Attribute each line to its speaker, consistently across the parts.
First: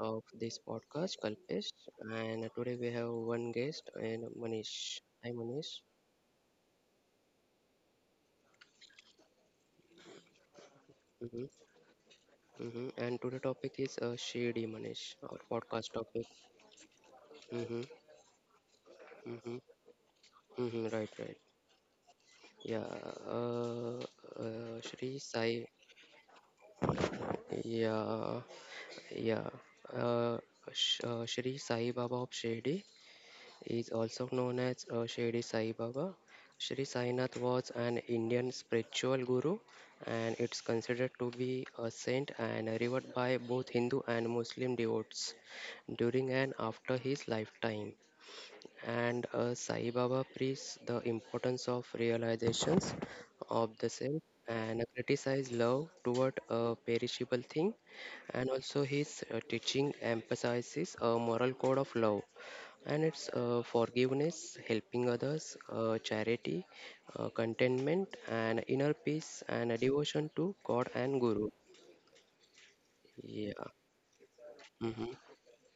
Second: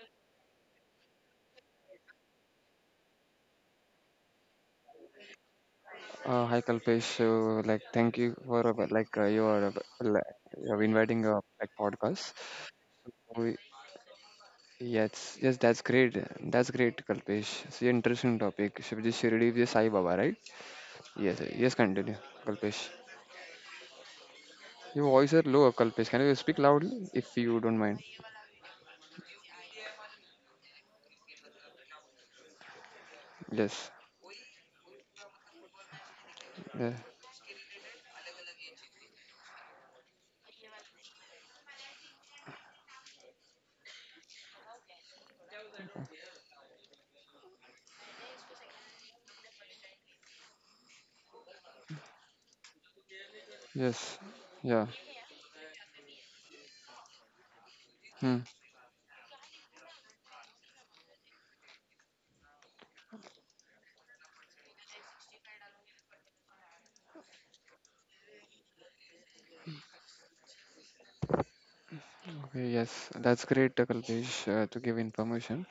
Speaker 1: of this podcast Kalpesh, and today we have one guest and Manish. Hi Manish.
Speaker 2: Hi Kalpesh, so like thank you for like your li- your inviting
Speaker 1: hmm
Speaker 2: like podcast.
Speaker 1: And today
Speaker 2: We,
Speaker 1: topic is shady Manish. Our
Speaker 2: yes, yes, that's
Speaker 1: podcast
Speaker 2: great.
Speaker 1: topic.
Speaker 2: That's great, Kalpesh. It's
Speaker 1: hmm
Speaker 2: an interesting topic. Shivji Shirdi
Speaker 1: hmm
Speaker 2: is Sai Baba, right?
Speaker 1: Right, right.
Speaker 2: Yes, yes. Continue,
Speaker 1: Yeah.
Speaker 2: Kalpesh.
Speaker 1: Uh,
Speaker 2: Your
Speaker 1: Shri
Speaker 2: voice is
Speaker 1: Sai.
Speaker 2: low, Kalpesh. Can you speak loudly if you don't mind?
Speaker 1: Yeah, yeah. Uh, Shri Sai Baba of Shady is
Speaker 2: Yes,
Speaker 1: also known as Shirdi Sai Baba. Shri
Speaker 2: yeah.
Speaker 1: Sainath was an Indian spiritual guru and it's considered to be a saint and revered by both Hindu and Muslim devotees during and after his lifetime and Sai Baba preached the importance of realizations of the self
Speaker 2: Yes,
Speaker 1: and
Speaker 2: yeah.
Speaker 1: criticized love toward a perishable thing.
Speaker 2: Hmm.
Speaker 1: And also, his teaching emphasizes a moral code of love and it's forgiveness, helping others, charity, contentment, and inner peace, and a devotion to God and Guru.
Speaker 2: Okay, yes, that's
Speaker 1: Yeah.
Speaker 2: great, Kalpesh, to give
Speaker 1: Mm-hmm.
Speaker 2: information.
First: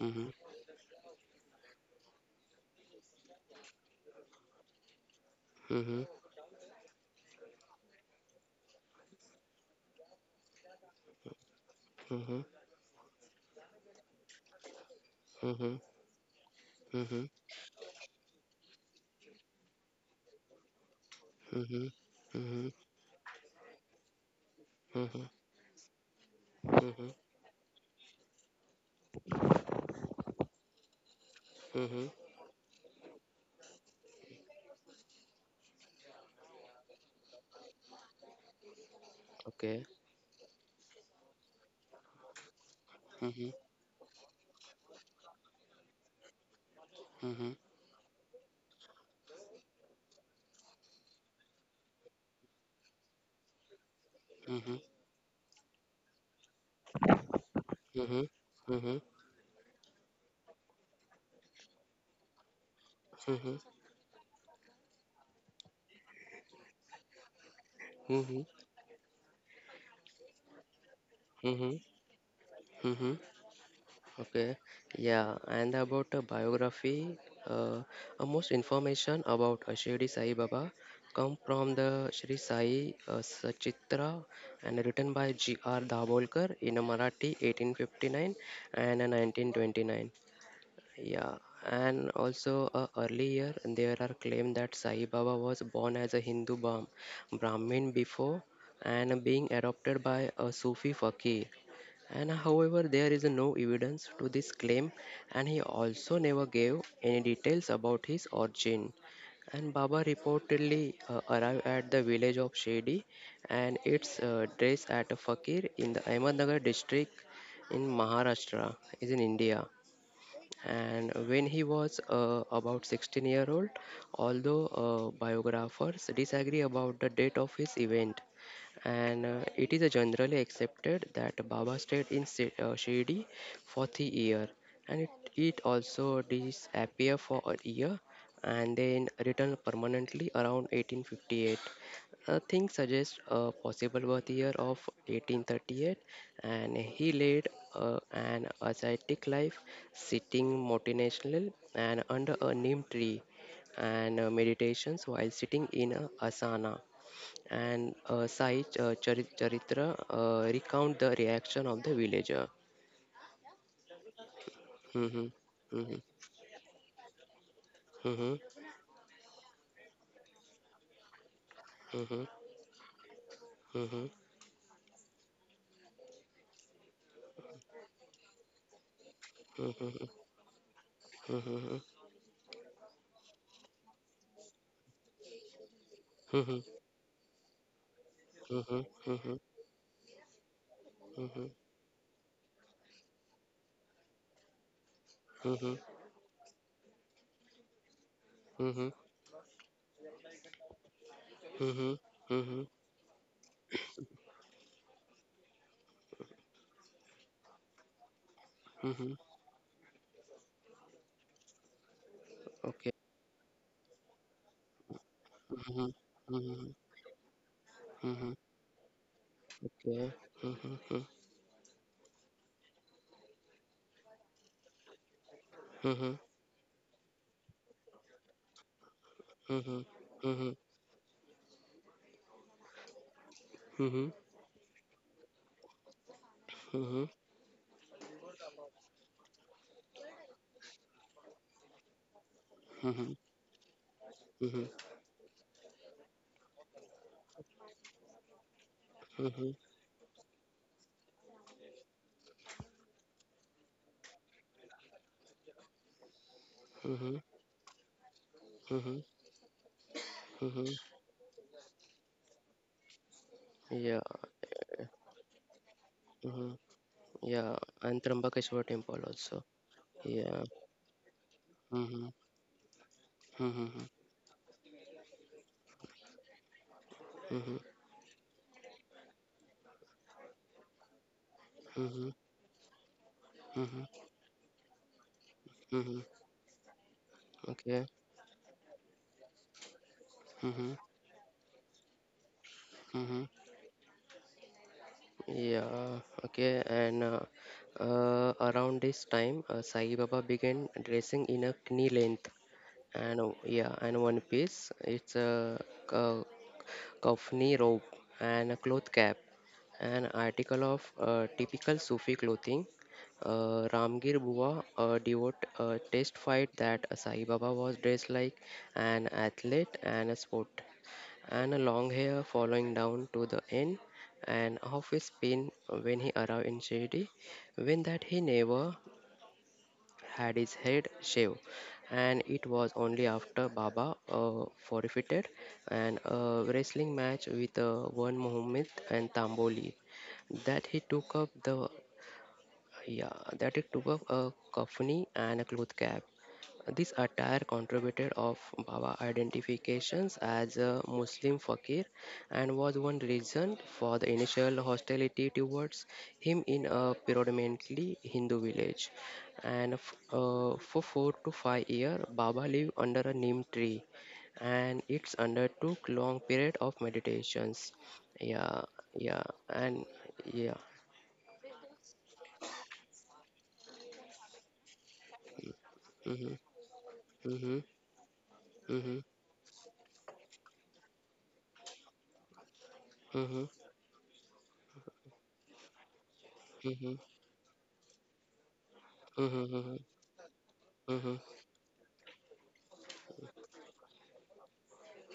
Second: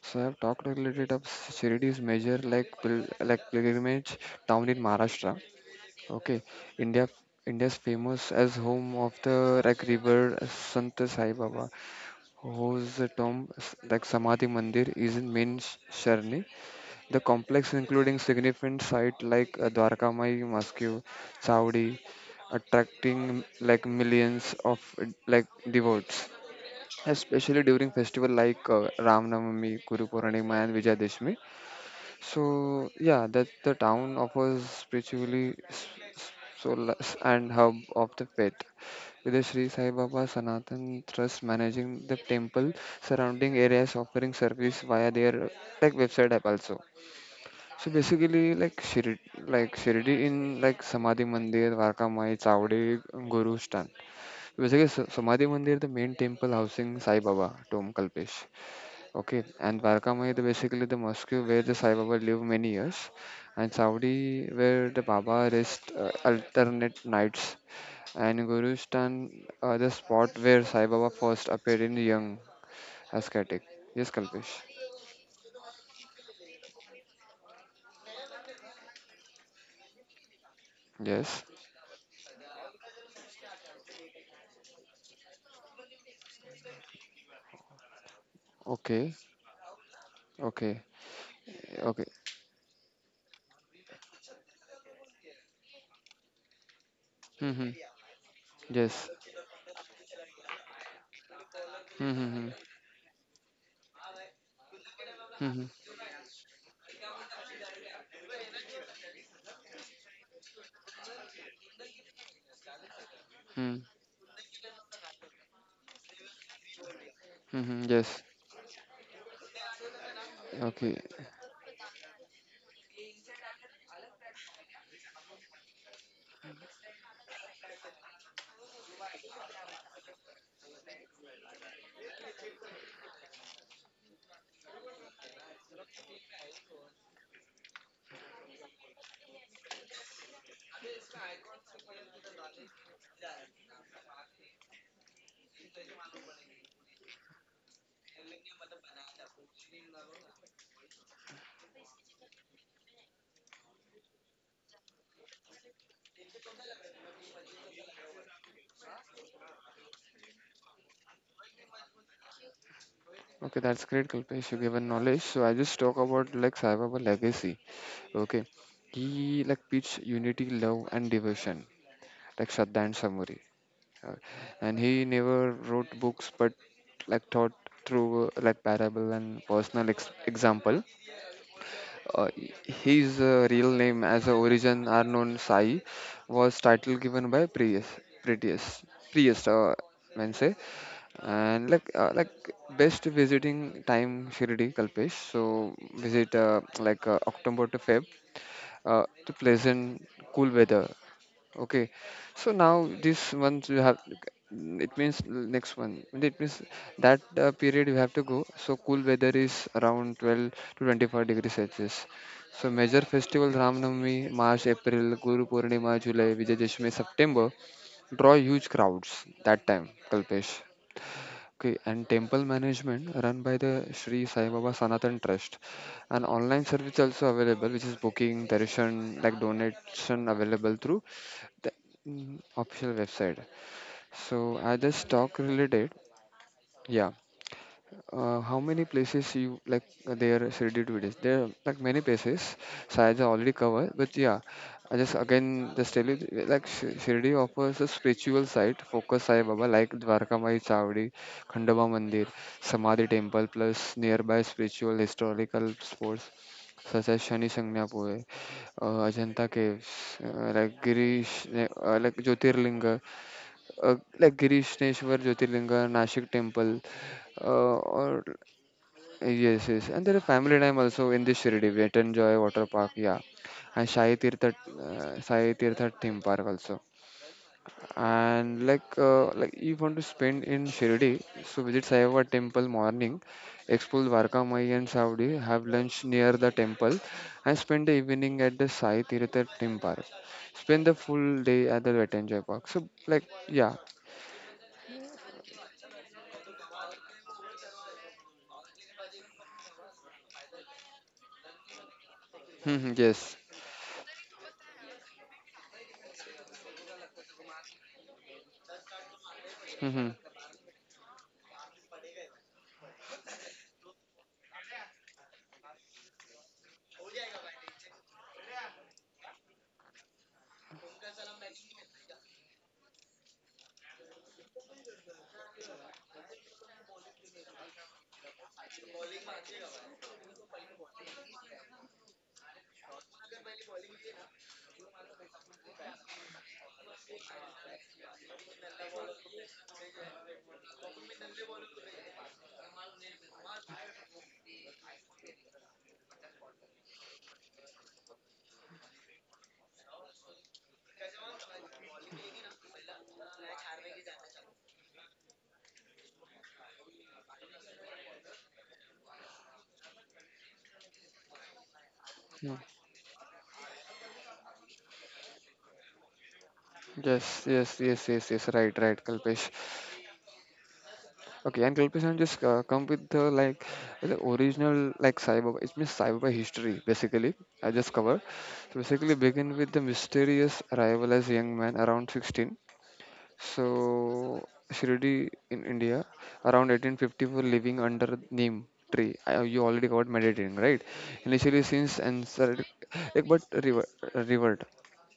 Speaker 2: So
Speaker 1: Mm-hmm.
Speaker 2: I've talked a little bit of Shirdi's major like like pilgrimage town in Maharashtra.
Speaker 1: Mm-hmm.
Speaker 2: Okay, India India's famous as home of the like revered Sant Sai Baba,
Speaker 1: Mm-hmm.
Speaker 2: whose tomb like Samadhi Mandir is in main
Speaker 1: Mm-hmm.
Speaker 2: Sharni. The
Speaker 1: Mm-hmm.
Speaker 2: complex including significant site like Dwarkamai Mosque, Chowdi,
Speaker 1: Mm-hmm.
Speaker 2: attracting like millions of
Speaker 1: Mhm.
Speaker 2: like devotees
Speaker 1: Mhm.
Speaker 2: especially during festival like Ram Navami, Guru Purnima, and Vijayadashmi.
Speaker 1: Mhm.
Speaker 2: So yeah, that the town offers spiritually solace and hub of the faith. With the Sri
Speaker 1: Okay.
Speaker 2: Sai Baba Sanatan Trust managing the temple
Speaker 1: Mhm.
Speaker 2: surrounding areas offering service via their like website app also.
Speaker 1: Mhm.
Speaker 2: So basically like Shirdi in like Samadhi Mandir, Varkamai, Chawde, Guru Stan. So,
Speaker 1: Mhm.
Speaker 2: basically Samadhi Mandir the main temple housing Sai Baba Tom
Speaker 1: Mhm.
Speaker 2: Kalpesh.
Speaker 1: Mhm.
Speaker 2: Okay, and Vargamai is basically the mosque where the Sai Baba lived many years,
Speaker 1: Mhm.
Speaker 2: and Saudi where the Baba rest alternate nights, and
Speaker 1: Mhm.
Speaker 2: Gurustan the spot where Sai Baba first appeared
Speaker 1: Mhm.
Speaker 2: in the young
Speaker 1: Mhm.
Speaker 2: ascetic. Yes,
Speaker 1: Okay.
Speaker 2: Kalpesh.
Speaker 1: Yeah. And about a biography, most information about Shirdi Sai Baba come
Speaker 2: Yes.
Speaker 1: from the Shri Sai Sachitra and written by G. R. Dabolkar in a Marathi 1859 and a
Speaker 2: Okay.
Speaker 1: 1929.
Speaker 2: Okay.
Speaker 1: Yeah,
Speaker 2: Okay.
Speaker 1: and also earlier there are claims that Sai Baba was born as a Hindu Brahm-
Speaker 2: Mm-hmm.
Speaker 1: Brahmin before
Speaker 2: Yes.
Speaker 1: and being adopted by a Sufi fakir. And
Speaker 2: Mm-hmm.
Speaker 1: however, there is no evidence to this claim, and he
Speaker 2: Mm-hmm.
Speaker 1: also never gave any details about his origin. And Baba reportedly arrived at the village of Shedi and
Speaker 2: Mm-hmm.
Speaker 1: its dress at a fakir in the Ahmednagar district
Speaker 2: Mm-hmm.
Speaker 1: in
Speaker 2: Yes.
Speaker 1: Maharashtra, is in India
Speaker 2: Okay.
Speaker 1: and when he was about 16-year-old although biographers disagree about the date of his event and it is generally accepted that Baba stayed in Shirdi for 3 years and it also disappear for a year and then return permanently around 1858. Things suggest a possible birth year of 1838 and he led an ascetic life sitting multinational and under a neem tree and meditations while sitting in a asana and Sai Charitra recount the reaction of the villager.
Speaker 2: Okay, that's great, Kalpesh. You given knowledge.
Speaker 1: Mm-hmm.
Speaker 2: So I just talk
Speaker 1: Mm-hmm.
Speaker 2: about like Sai Baba legacy. Okay,
Speaker 1: Mm-hmm.
Speaker 2: he like preached unity, love, and devotion,
Speaker 1: Mm-hmm.
Speaker 2: like Shraddha and Samuri.
Speaker 1: Mm-hmm.
Speaker 2: Uh, and he never wrote books, but like taught through like parable and personal
Speaker 1: Mm-hmm.
Speaker 2: example.
Speaker 1: Mm-hmm.
Speaker 2: Uh, his real name as a origin are known Sai was
Speaker 1: Mm-hmm.
Speaker 2: title given by Prius,
Speaker 1: Mm-hmm.
Speaker 2: Prius, man say. And like best visiting time Shirdi Kalpesh. So visit like October to Feb the pleasant cool weather. Okay,
Speaker 1: Mm-hmm.
Speaker 2: so
Speaker 1: Mm-hmm.
Speaker 2: now this month you have it means next one it means that period you have to go. So cool
Speaker 1: Mm-hmm.
Speaker 2: weather is around 12 to 25 degrees Celsius. So
Speaker 1: Okay.
Speaker 2: major festivals Ram Navami, March, April, Guru
Speaker 1: Mm-hmm.
Speaker 2: Purnima, July, Vijay
Speaker 1: Mm-hmm.
Speaker 2: Dashami, September draw
Speaker 1: Mm-hmm.
Speaker 2: huge crowds that time,
Speaker 1: Okay.
Speaker 2: Kalpesh.
Speaker 1: Mm-hmm.
Speaker 2: Okay, and temple management run by the Sri Sai Baba Sanatan Trust.
Speaker 1: Mm-hmm.
Speaker 2: An online service also available, which is booking, darshan, like
Speaker 1: Mm-hmm. Mm-hmm.
Speaker 2: donation
Speaker 1: Mm-hmm.
Speaker 2: available through the official website.
Speaker 1: Mm-hmm. Mm-hmm.
Speaker 2: So I just talk related,
Speaker 1: Mm-hmm.
Speaker 2: yeah. How many places you like there is ready to this? There are like many places. Science are already covered, but yeah, I just again just tell you like Shirdi offers a spiritual site focus. Sai
Speaker 1: Mm-hmm.
Speaker 2: Baba like Dwarkamai Mai Chavdi, Khandaba Mandir, Samadhi Temple, plus nearby spiritual historical spots such as Shani Sangnapuve, Ajanta Caves,
Speaker 1: Mm-hmm. Mm-hmm.
Speaker 2: like Girish, like Jyotirlinga,
Speaker 1: Yeah.
Speaker 2: like Girishneshwar Jyotirlinga, Nashik
Speaker 1: Mhm,
Speaker 2: Temple
Speaker 1: yeah, and
Speaker 2: or
Speaker 1: Trimbakeshwar temple also.
Speaker 2: yes, yes. And there is
Speaker 1: Yeah.
Speaker 2: family time also in this Shirdi,
Speaker 1: Mm-hmm.
Speaker 2: Vetanjoy Water Park, yeah.
Speaker 1: Mm-hmm.
Speaker 2: And Sai Tirtha Theme Park also.
Speaker 1: Mm-hmm.
Speaker 2: And like if you want to spend in Shirdi, so visit Sai
Speaker 1: Mm-hmm.
Speaker 2: Baba temple morning,
Speaker 1: Mm-hmm.
Speaker 2: explore Varka Mai and Saudi, have
Speaker 1: Mm-hmm.
Speaker 2: lunch near the temple, and spend
Speaker 1: Okay.
Speaker 2: the evening at the Sai Tirtha Theme Park.
Speaker 1: Mm-hmm.
Speaker 2: Spend the full day at the Vetanjoy Park. So
Speaker 1: Mm-hmm.
Speaker 2: like, yeah,
Speaker 1: Yeah. Okay. And around this time, Sai Baba began dressing in a knee length and
Speaker 2: yes.
Speaker 1: yeah, and one piece. It's a uh, kafni robe, and a cloth cap, an
Speaker 2: Mm-hmm.
Speaker 1: article of typical Sufi clothing. Ramgir Bua, a devote, testified that Sai Baba was dressed like an athlete and a sport, and a long hair following down to the end, and half his pin when he arrived in Shirdi, when that he never had his head shaved, and it was only after Baba forfeited an wrestling match with one Muhammad and Tamboli that he took up yeah a kafani and a cloth cap. This attire contributed of Baba identifications as a Muslim fakir and was one reason for the initial hostility towards him in a predominantly Hindu village. And for 4 to 5 years, Baba
Speaker 2: Mm.
Speaker 1: lived under a neem tree and it's undertook long period of
Speaker 2: Yes, yes,
Speaker 1: meditations.
Speaker 2: yes, yes, yes,
Speaker 1: Yeah,
Speaker 2: right, right,
Speaker 1: yeah,
Speaker 2: Kalpesh.
Speaker 1: and yeah.
Speaker 2: Okay, and Kalpesh just come with the like the original like cyber it's means cyber
Speaker 1: Mm-hmm,
Speaker 2: history basically.
Speaker 1: mm-hmm,
Speaker 2: I just cover. So
Speaker 1: mm-hmm,
Speaker 2: basically begin with the mysterious arrival as young man around 16.
Speaker 1: mm-hmm,
Speaker 2: So Shirdi in India around
Speaker 1: mm-hmm,
Speaker 2: 1854 living under neem tree. You
Speaker 1: mm-hmm,
Speaker 2: already covered meditating, right?
Speaker 1: mm-hmm.
Speaker 2: Initially since and like but revert.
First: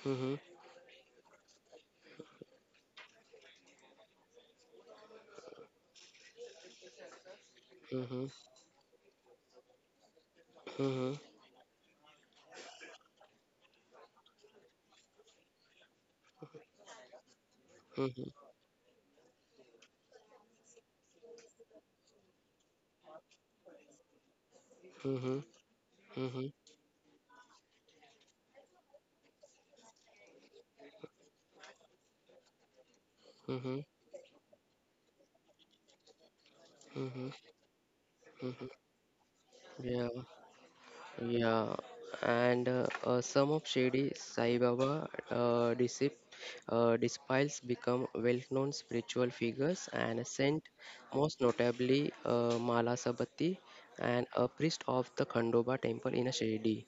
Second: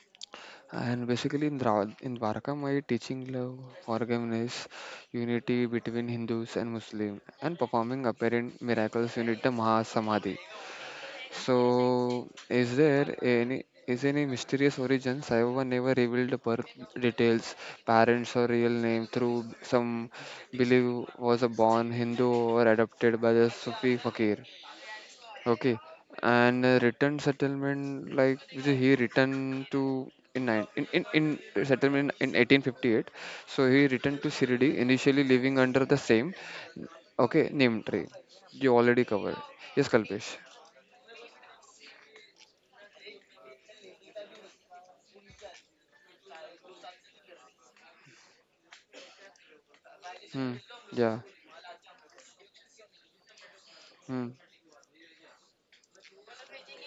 Speaker 1: mm-hmm.
Speaker 2: And basically, in Varaka, my teaching love organized unity between Hindus and Muslims and performing
Speaker 1: Mhm.
Speaker 2: apparent miracles. You the Mahasamadhi.
Speaker 1: Mhm.
Speaker 2: So, is any mysterious origin? Saivaba never revealed the birth details,
Speaker 1: Mhm.
Speaker 2: parents or real name. Through some believe was a born Hindu or adopted by the Sufi fakir.
Speaker 1: Mhm.
Speaker 2: Okay,
Speaker 1: Mhm.
Speaker 2: and return settlement like so he returned to in settlement in 1858. So he
Speaker 1: Mhm.
Speaker 2: returned to Shirdi, initially living under the same
Speaker 1: Mhm.
Speaker 2: okay name tree.
Speaker 1: Mhm.
Speaker 2: You already covered. Yes,
Speaker 1: Yeah.
Speaker 2: Kalpesh.
Speaker 1: Yeah. And some of Shirdi Sai Baba uh, discip, disciples become well-known spiritual figures and
Speaker 2: Hmm.
Speaker 1: saint,
Speaker 2: Yeah.
Speaker 1: most notably Mala Sabati
Speaker 2: Hmm.
Speaker 1: and a priest of the Khandoba temple in Shirdi,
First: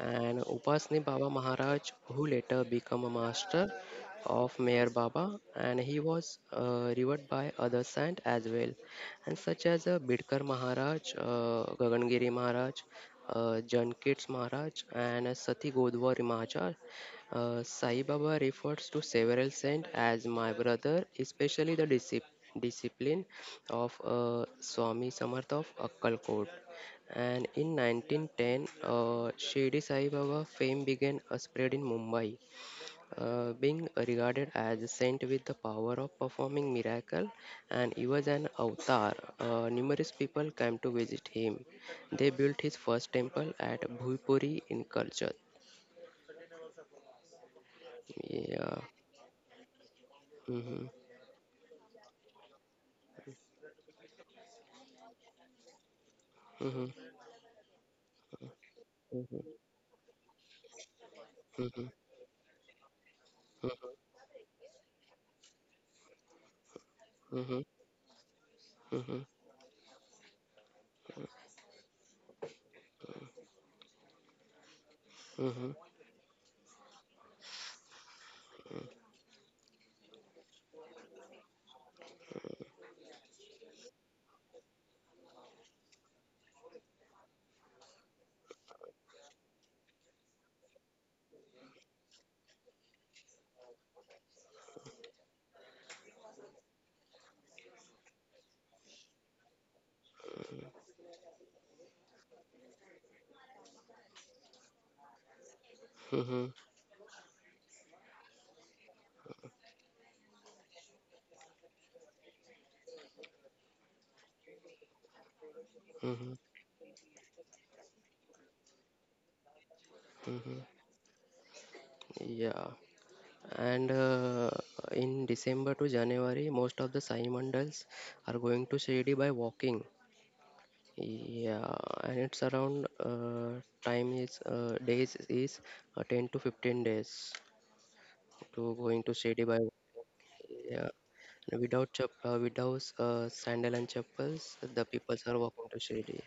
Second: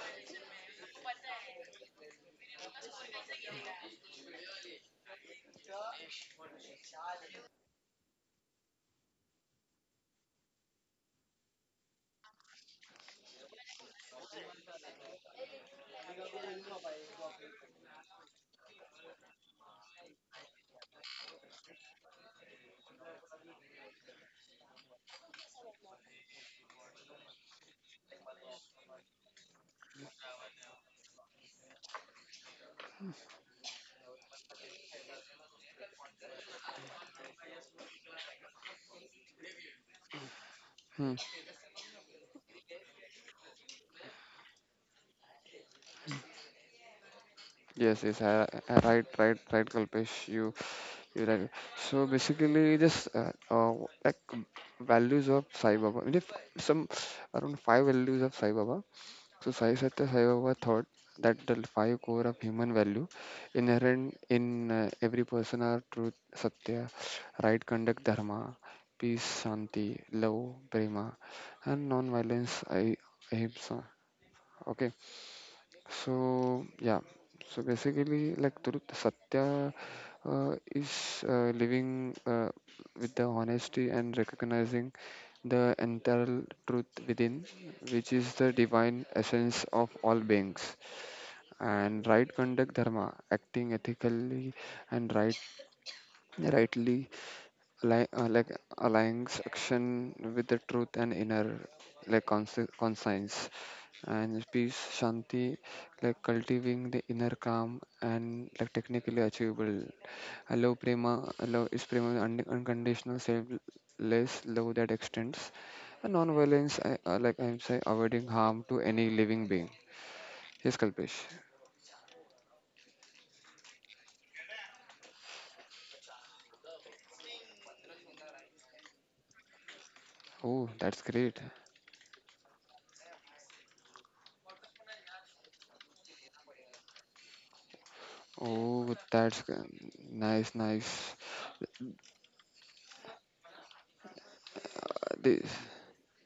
Speaker 1: and Upasni Baba Maharaj, who later became a master of Meher Baba, and he was revered by other saints as well, and such as Bidkar Maharaj, Gagangiri Maharaj, Jankits Maharaj, and Sati Godwari Maharaj. Sai Baba refers to several saints as my brother, especially the discipline of Swami Samarth of Akkalkot. And in 1910, Shirdi Sai Baba fame began a spread in Mumbai, being regarded as a saint with the power of performing miracle, and he was an avatar. Numerous people came to
Speaker 2: Hmm.
Speaker 1: visit him. They built his first temple at Bhuipuri in Kalchad.
Speaker 2: Yes, yes,
Speaker 1: Yeah.
Speaker 2: right, right, right, Kalpesh. You,
Speaker 1: Mm-hmm.
Speaker 2: you right. So basically, this like values of Sai Baba. I mean, if
Speaker 1: Mm-hmm.
Speaker 2: some around five values of Sai Baba. So Sai Satya Sai Baba thought that the
Speaker 1: Mm-hmm. Mm-hmm.
Speaker 2: five core of human value inherent in every person are truth, satya,
Speaker 1: Mm-hmm.
Speaker 2: right conduct, dharma,
Speaker 1: Mm-hmm.
Speaker 2: peace, shanti, love, prema, and non-violence, ahimsa. Okay.
Speaker 1: Mm-hmm.
Speaker 2: So yeah, so basically, like Turut Satya is living with the honesty and recognizing the entire truth within, which is the divine essence of all beings. And right conduct dharma, acting ethically and rightly like aligning action with the truth and inner like conscience and peace shanti like
Speaker 1: Mm-hmm.
Speaker 2: cultivating the inner calm and like technically achievable. I love is prema, unconditional selfless love that extends, and
Speaker 1: Mm-hmm.
Speaker 2: non-violence, like I'm saying, avoiding harm to any living being.
Speaker 1: Mm-hmm.
Speaker 2: Yes, Kalpesh.
Speaker 1: Yeah. And in December to January, most of the Sai Mandals are going to Shirdi by walking.
Speaker 2: Oh, that's great,
Speaker 1: Yeah, and it's around time is days is 10 to 15 days to
Speaker 2: oh
Speaker 1: going to
Speaker 2: that's
Speaker 1: Shirdi
Speaker 2: g-
Speaker 1: by
Speaker 2: nice,
Speaker 1: yeah.
Speaker 2: nice.
Speaker 1: And without sandal and chappals, the people are
Speaker 2: This
Speaker 1: walking to Shirdi.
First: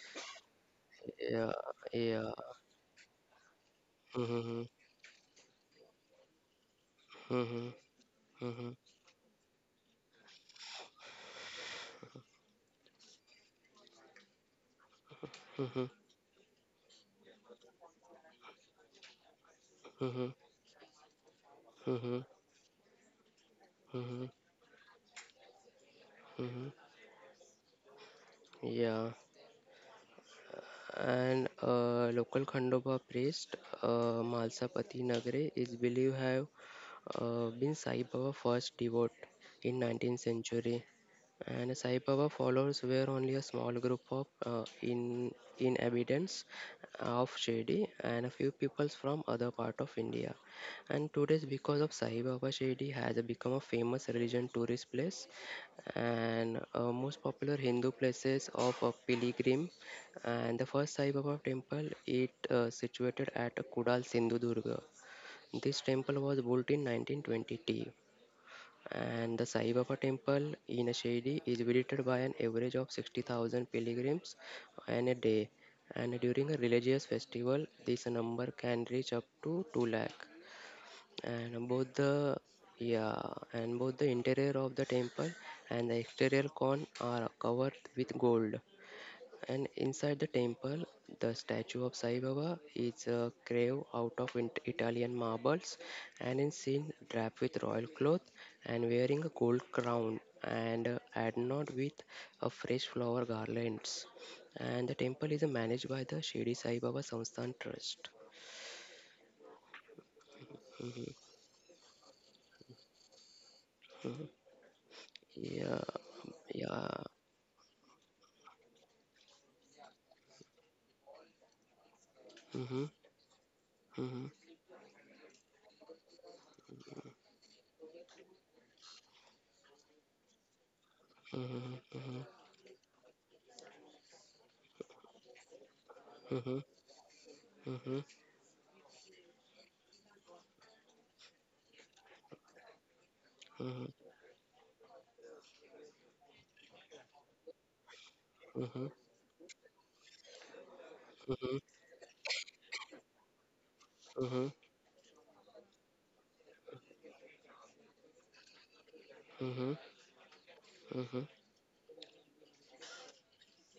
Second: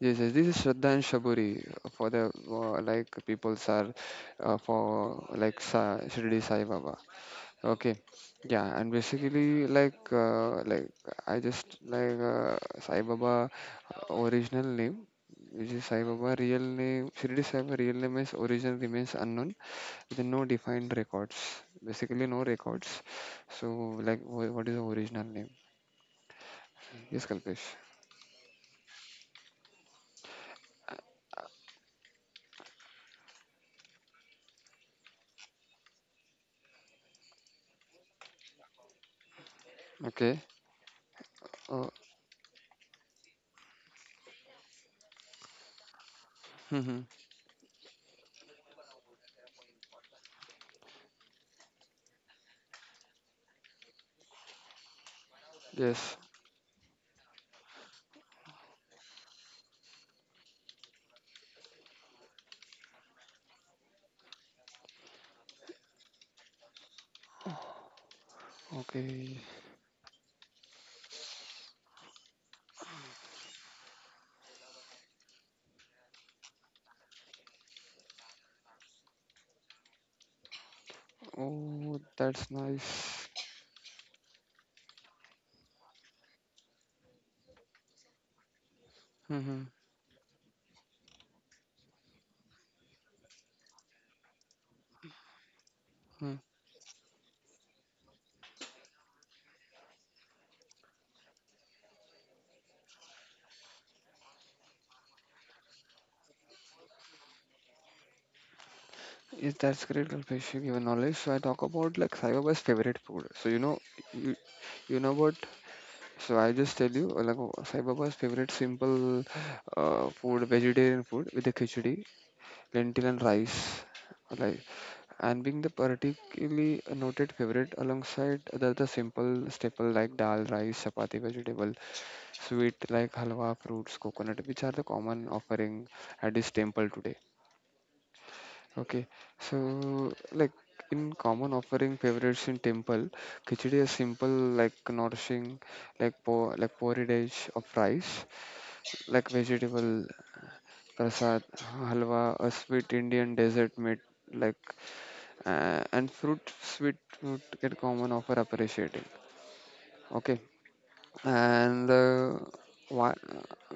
Speaker 2: Yes, yes, this is Shraddha and Shaburi
Speaker 1: Yeah,
Speaker 2: for the
Speaker 1: yeah.
Speaker 2: like peoples are
Speaker 1: Mm-hmm,
Speaker 2: for like Sa Shirdi Sai Baba.
Speaker 1: mm-hmm,
Speaker 2: Okay,
Speaker 1: mm-hmm,
Speaker 2: yeah, and basically like I just like Sai Baba original name, which
Speaker 1: mm-hmm,
Speaker 2: is Sai Baba real name. Shirdi Sai Baba real name is original remains unknown with
Speaker 1: mm-hmm,
Speaker 2: no defined records.
Speaker 1: mm-hmm,
Speaker 2: Basically, no records. So like,
Speaker 1: mm-hmm.
Speaker 2: what is the original name?
Speaker 1: mm-hmm.
Speaker 2: Yes, Kalpesh.
Speaker 1: Yeah. And a local Khandoba priest, Malsapati Nagare, is believed have been Sai Baba's first devote in 19th
Speaker 2: Okay.
Speaker 1: century. And
Speaker 2: Uh,
Speaker 1: Sai Baba followers were only a small group of in inhabitants of Shirdi and a few peoples from other part of India. And today's because of Sai Baba, Shirdi has become a famous religion tourist place
Speaker 2: yes.
Speaker 1: and most popular Hindu places of pilgrim and the first Sai Baba temple, it situated at Kudal Sindhudurga. This temple was built in 1920. And
Speaker 2: Okay.
Speaker 1: the Sai Baba temple in Shirdi is visited by an average of 60,000 pilgrims on a day. And during a religious festival, this number can reach up to 2 lakh. And
Speaker 2: Oh, that's
Speaker 1: yeah,
Speaker 2: nice.
Speaker 1: both the interior of the temple and the exterior con are covered with gold.
Speaker 2: Mm-hmm.
Speaker 1: And inside the temple, the statue of Sai Baba is a grave out of Italian marbles
Speaker 2: Mm.
Speaker 1: and is seen draped with royal cloth and wearing a gold crown and adorned with a fresh flower garlands. And the temple is managed by the Shirdi Sai Baba Samsthan Trust.
Speaker 2: Yes, that's great, Kalpesh. You given knowledge. So I talk about like Saibaba's favorite food. So you, you know what?
Speaker 1: Yeah,
Speaker 2: So I just tell
Speaker 1: yeah.
Speaker 2: you, like Saibaba's favorite simple food, vegetarian food with the khichdi,
Speaker 1: Mm-hmm,
Speaker 2: lentil and rice.
Speaker 1: mm-hmm,
Speaker 2: Like and being the particularly noted favorite alongside the other simple staple like dal, rice, chapati, vegetable,
Speaker 1: mm-hmm,
Speaker 2: sweet like halwa, fruits, coconut, which are the common offering at this
Speaker 1: mm-hmm,
Speaker 2: temple today.
Speaker 1: mm-hmm,
Speaker 2: Okay, so like in common offering favorites in temple, khichdi is
Speaker 1: mm-hmm,
Speaker 2: simple like nourishing, like po like porridge of rice,
Speaker 1: mm-hmm,
Speaker 2: like vegetable prasad, halwa, a sweet Indian desert made
Speaker 1: mm-hmm,
Speaker 2: like and fruit sweet fruit get common offer appreciating.
Speaker 1: mm-hmm, mm-hmm,
Speaker 2: Okay,
Speaker 1: mm-hmm.
Speaker 2: and why,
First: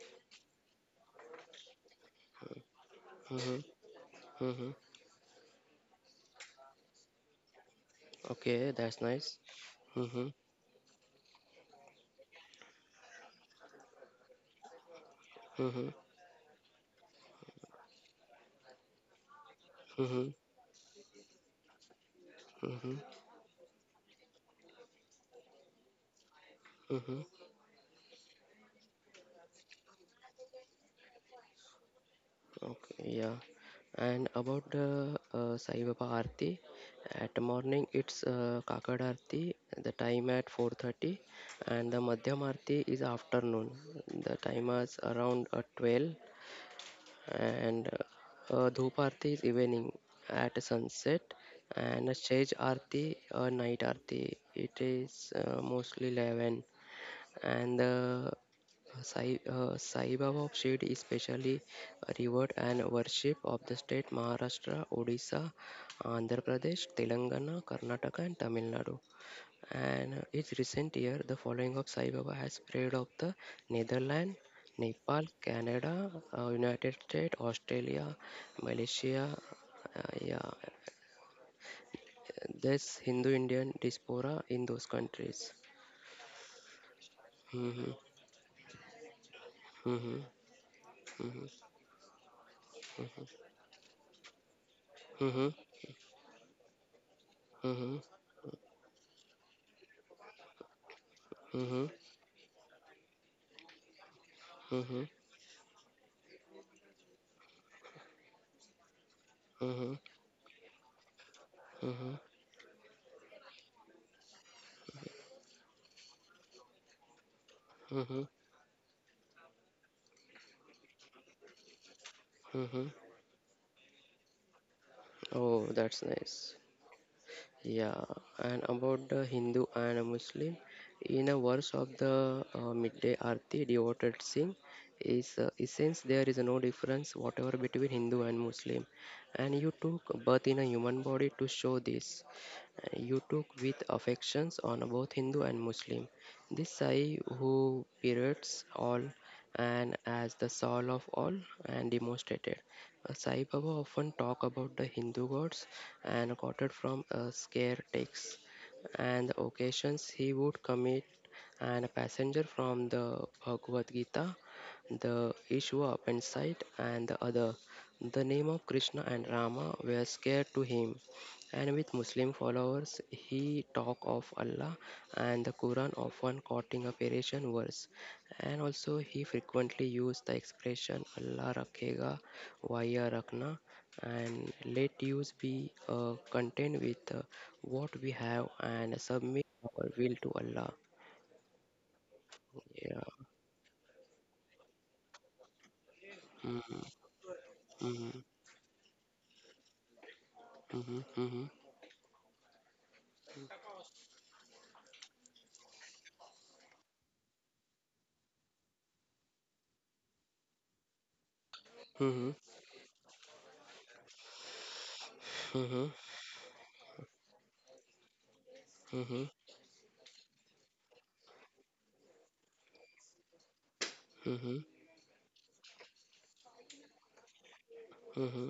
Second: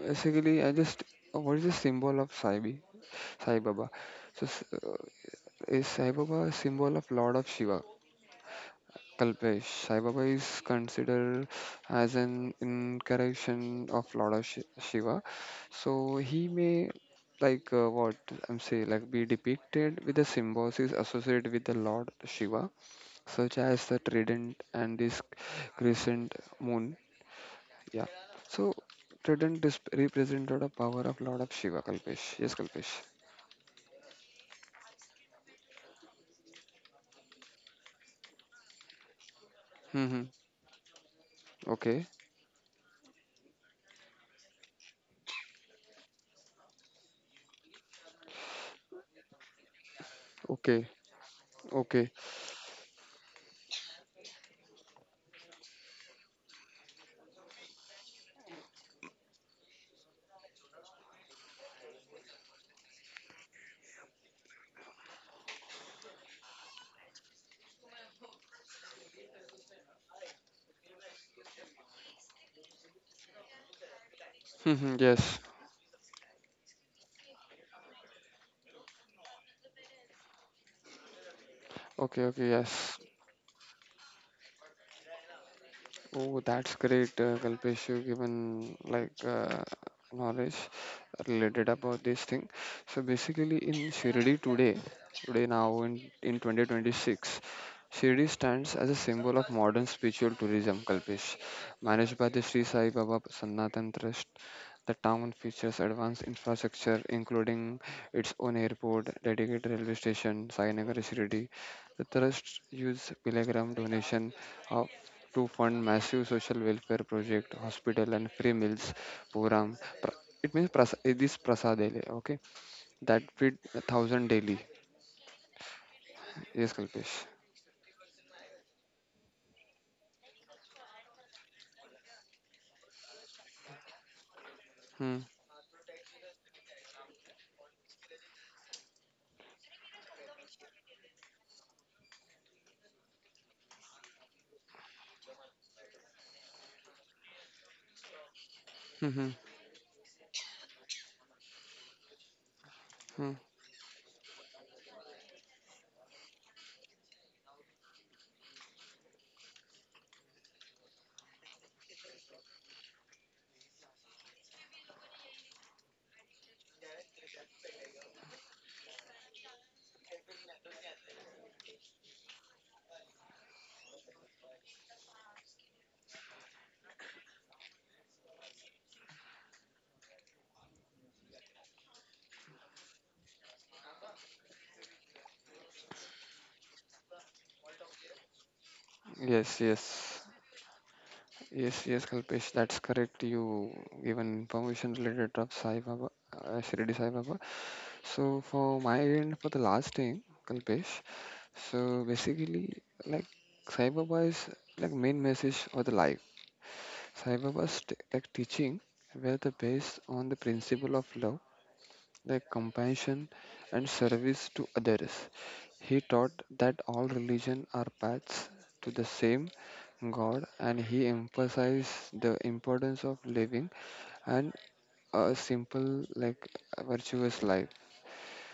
Speaker 2: basically I just what is the symbol of Sai
Speaker 1: mm-hmm.
Speaker 2: Baba? So
Speaker 1: Mm-hmm.
Speaker 2: is Sai Baba a symbol of Lord of Shiva,
Speaker 1: Okay, that's nice.
Speaker 2: Kalpesh? Sai Baba
Speaker 1: Mm-hmm.
Speaker 2: is considered as an incarnation of Lord of Shiva, so
Speaker 1: Mm-hmm.
Speaker 2: he may like what I'm saying like be depicted with the
Speaker 1: Mm-hmm.
Speaker 2: symbols is associated with the Lord Shiva,
Speaker 1: Mm-hmm.
Speaker 2: such as the trident and this crescent moon.
Speaker 1: Mm-hmm.
Speaker 2: Yeah. So trident is represented a power of Lord of Shiva, Kalpesh. Yes, Kalpesh.
Speaker 1: Okay, yeah. And about the Sai Baba Aarti, at morning it's Kakad Aarti, the
Speaker 2: Mm-hmm.
Speaker 1: time at 4:30 and the
Speaker 2: Okay.
Speaker 1: Madhyam Aarti is afternoon. The time is around 12 and Dhoop Aarti is evening at
Speaker 2: Okay.
Speaker 1: sunset
Speaker 2: Okay.
Speaker 1: and Stage Aarti, night Aarti, it is mostly 11 and the Sai Baba of Shirdi is specially revered and worshipped of the state Maharashtra, Odisha, Andhra Pradesh, Telangana, Karnataka, and Tamil Nadu. And each recent year, the following of Sai Baba has spread of the Netherlands,
Speaker 2: Mm-hmm.
Speaker 1: Nepal,
Speaker 2: Yes.
Speaker 1: Canada, United States, Australia, Malaysia. Yeah,
Speaker 2: Okay. Okay. Yes.
Speaker 1: this Hindu Indian diaspora in those countries.
Speaker 2: Oh, that's great, Kalpesh.
Speaker 1: Hmm
Speaker 2: You've given like
Speaker 1: hmm hmm
Speaker 2: knowledge related about this thing. So basically in Shirdi today
Speaker 1: hmm
Speaker 2: now in 2026,
Speaker 1: Mhm.
Speaker 2: Shirdi stands as a symbol of modern spiritual tourism, Kalpesh,
Speaker 1: Mhm.
Speaker 2: managed by the Sri Sai Baba Sanatan Trust. The
Speaker 1: Mhm.
Speaker 2: town features advanced infrastructure including its own airport, dedicated railway
Speaker 1: Mhm.
Speaker 2: station Sainagar Shirdi. The
Speaker 1: Mhm.
Speaker 2: trust use pilgrim donation of to fund massive social welfare project, hospital
Speaker 1: Mhm.
Speaker 2: and free meals program. It means prasa it is prasadele, okay?
Speaker 1: Mhm.
Speaker 2: That feed a thousand daily.
Speaker 1: Oh, that's nice.
Speaker 2: Yes, Kalpesh.
Speaker 1: Yeah, and about the Hindu and a Muslim, in a verse of the midday arti, devoted Singh
Speaker 2: Hmm.
Speaker 1: is essence there is no difference whatever between Hindu and Muslim, and you took birth in a human body to show this. You took with affections on both Hindu and Muslim. This Sai who pervades all
Speaker 2: Hmm. Hmm,
Speaker 1: and as the soul of all and demonstrated.
Speaker 2: hmm.
Speaker 1: Sai Baba often talk about the Hindu gods and quoted from a scare texts, and the occasions he would commit and a passenger from the Bhagavad Gita, the Ishwa appendicite, and the other. The name of Krishna and Rama were scared to him, and with Muslim followers, he talk of Allah and the Quran often quoting a variation verse, and also he frequently used the expression Allah rakhega via Rakna and let yours be content with what we have and submit
Speaker 2: Yes, yes.
Speaker 1: our will to Allah.
Speaker 2: Yes, yes, Kalpesh. That's
Speaker 1: Yeah.
Speaker 2: correct. You given information related to Sai Baba,
Speaker 1: Mhm,
Speaker 2: Shirdi Sai Baba.
Speaker 1: mhm,
Speaker 2: So for my end, for the last thing, Kalpesh.
Speaker 1: mhm, mhm,
Speaker 2: So basically, like Sai Baba is like main message for the life. Sai Baba's like teaching were the based on the principle of love,
Speaker 1: mhm,
Speaker 2: the compassion and service to others.
Speaker 1: mhm,
Speaker 2: He taught that all religions are paths to the
Speaker 1: mhm,
Speaker 2: same God, and he emphasized the importance of living and
Speaker 1: mhm,
Speaker 2: a simple, like virtuous life.
Speaker 1: mhm,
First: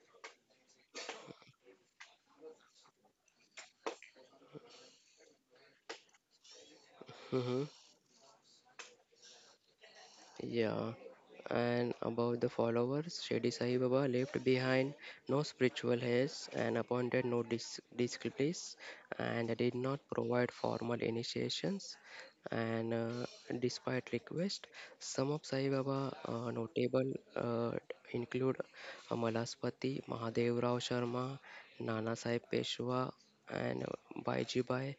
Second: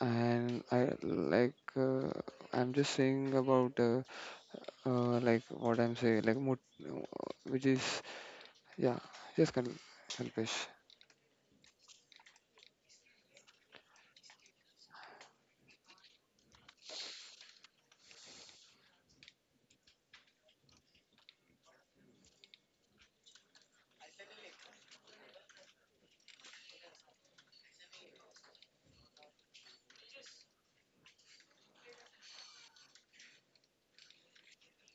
Speaker 2: And I like I'm just saying about like what I'm saying, like which
Speaker 1: mhm,
Speaker 2: is yeah, yes, Kalpesh.
Speaker 1: Yeah, and about the followers, Shirdi Sai Baba left behind no spiritual heads and appointed no disciples and did not provide formal initiations. And despite request, some of Sai Baba notable include Amalaspati, Mahadev Rao Sharma, Nana Sai Peshwa, and Baijibai,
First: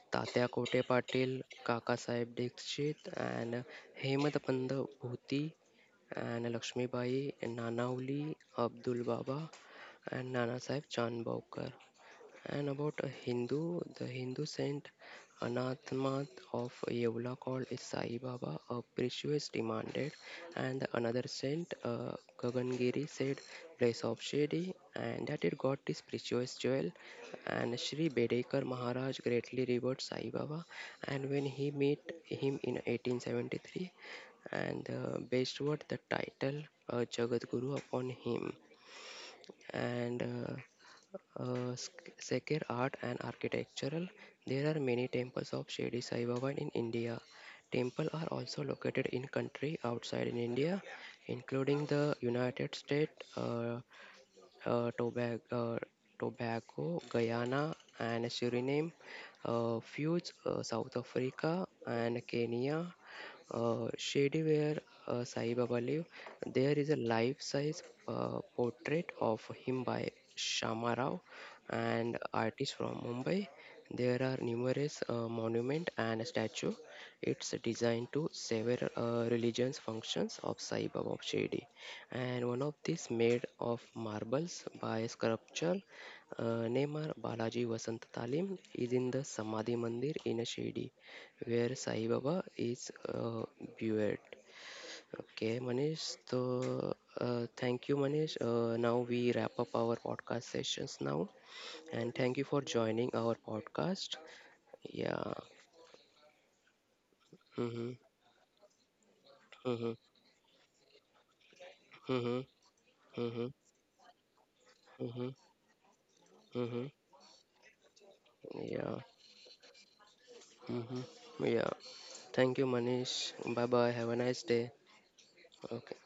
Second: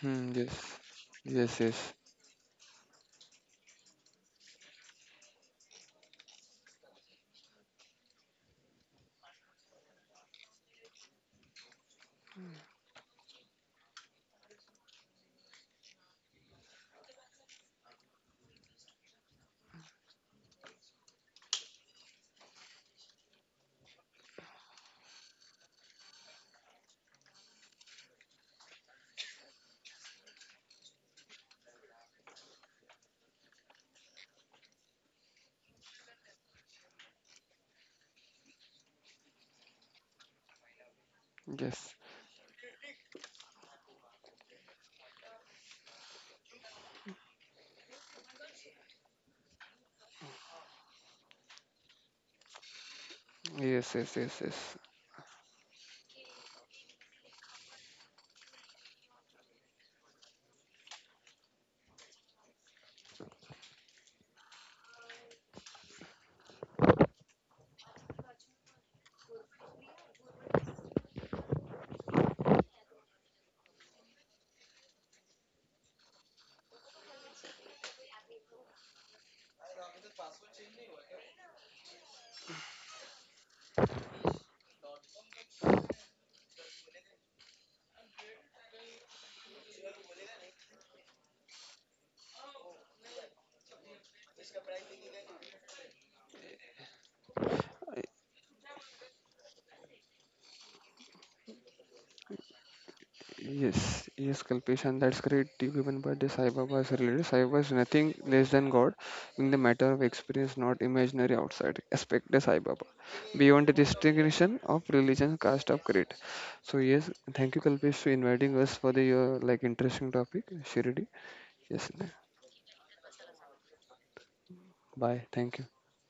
Speaker 2: Hmm,
Speaker 1: Tatya
Speaker 2: yes,
Speaker 1: कोटे Patil,
Speaker 2: yes, yes,
Speaker 1: Kakasaheb Dixit, and हेमदपंत भोती, and Lakshmibai Nanavali, Abdul Baba, and Nanasaheb चानबावकर. And about a Hindu, the Hindu saint Anathemath of Yeula called is Sai Baba, a precious demanded, and another saint, Gagangiri, said, place of Shedi, and that it got this precious jewel. And Sri Bedekar Maharaj greatly revered Sai Baba, and when he met him in 1873, and bestowed the title Jagat Guru upon him and
Speaker 2: yes,
Speaker 1: secure art and architectural. There are many temples of Shirdi Sai Baba in India. Temples are also located in country outside in India, including the United States.
Speaker 2: yes, yes, yes, yes.
Speaker 1: Uh, Tobago, uh, Tobago, Guyana, and Suriname, feuds South Africa and Kenya. Shady where Sai Baba live, there is a life-size portrait of him by Shama Rao, an artist from Mumbai. There are numerous monument and statue. It's designed to several religions functions of Sai Baba of Shady and one of these made of marbles by sculpture Nemar Balaji Vasant Talim is in the Samadhi Mandir in Shirdi where Sai Baba is buried. Okay, Manish. So thank you, Manish. Now we wrap up our podcast sessions now, and thank you for joining our
Speaker 2: Yes,
Speaker 1: podcast.
Speaker 2: yes, Kalpesh, and that's
Speaker 1: Yeah.
Speaker 2: great. You given by the Sai Baba is related. Sai Baba is
Speaker 1: Mm-hmm.
Speaker 2: nothing less than God, in the matter
Speaker 1: Mm-hmm.
Speaker 2: of experience, not imaginary outside. Expect the
Speaker 1: Mm-hmm.
Speaker 2: Sai Baba
Speaker 1: Mm-hmm.
Speaker 2: beyond the distinction of
Speaker 1: Mm-hmm.
Speaker 2: religion, caste, of creed. So
Speaker 1: Mm-hmm.
Speaker 2: yes, thank you, Kalpesh, for inviting us for
Speaker 1: Yeah.
Speaker 2: the like interesting topic,
Speaker 1: hmm
Speaker 2: Shirdi.
Speaker 1: Yeah.
Speaker 2: Yes,
Speaker 1: Thank you, Manish. Bye bye. Have a nice day.
Speaker 2: bye. Thank you.
Speaker 1: Okay.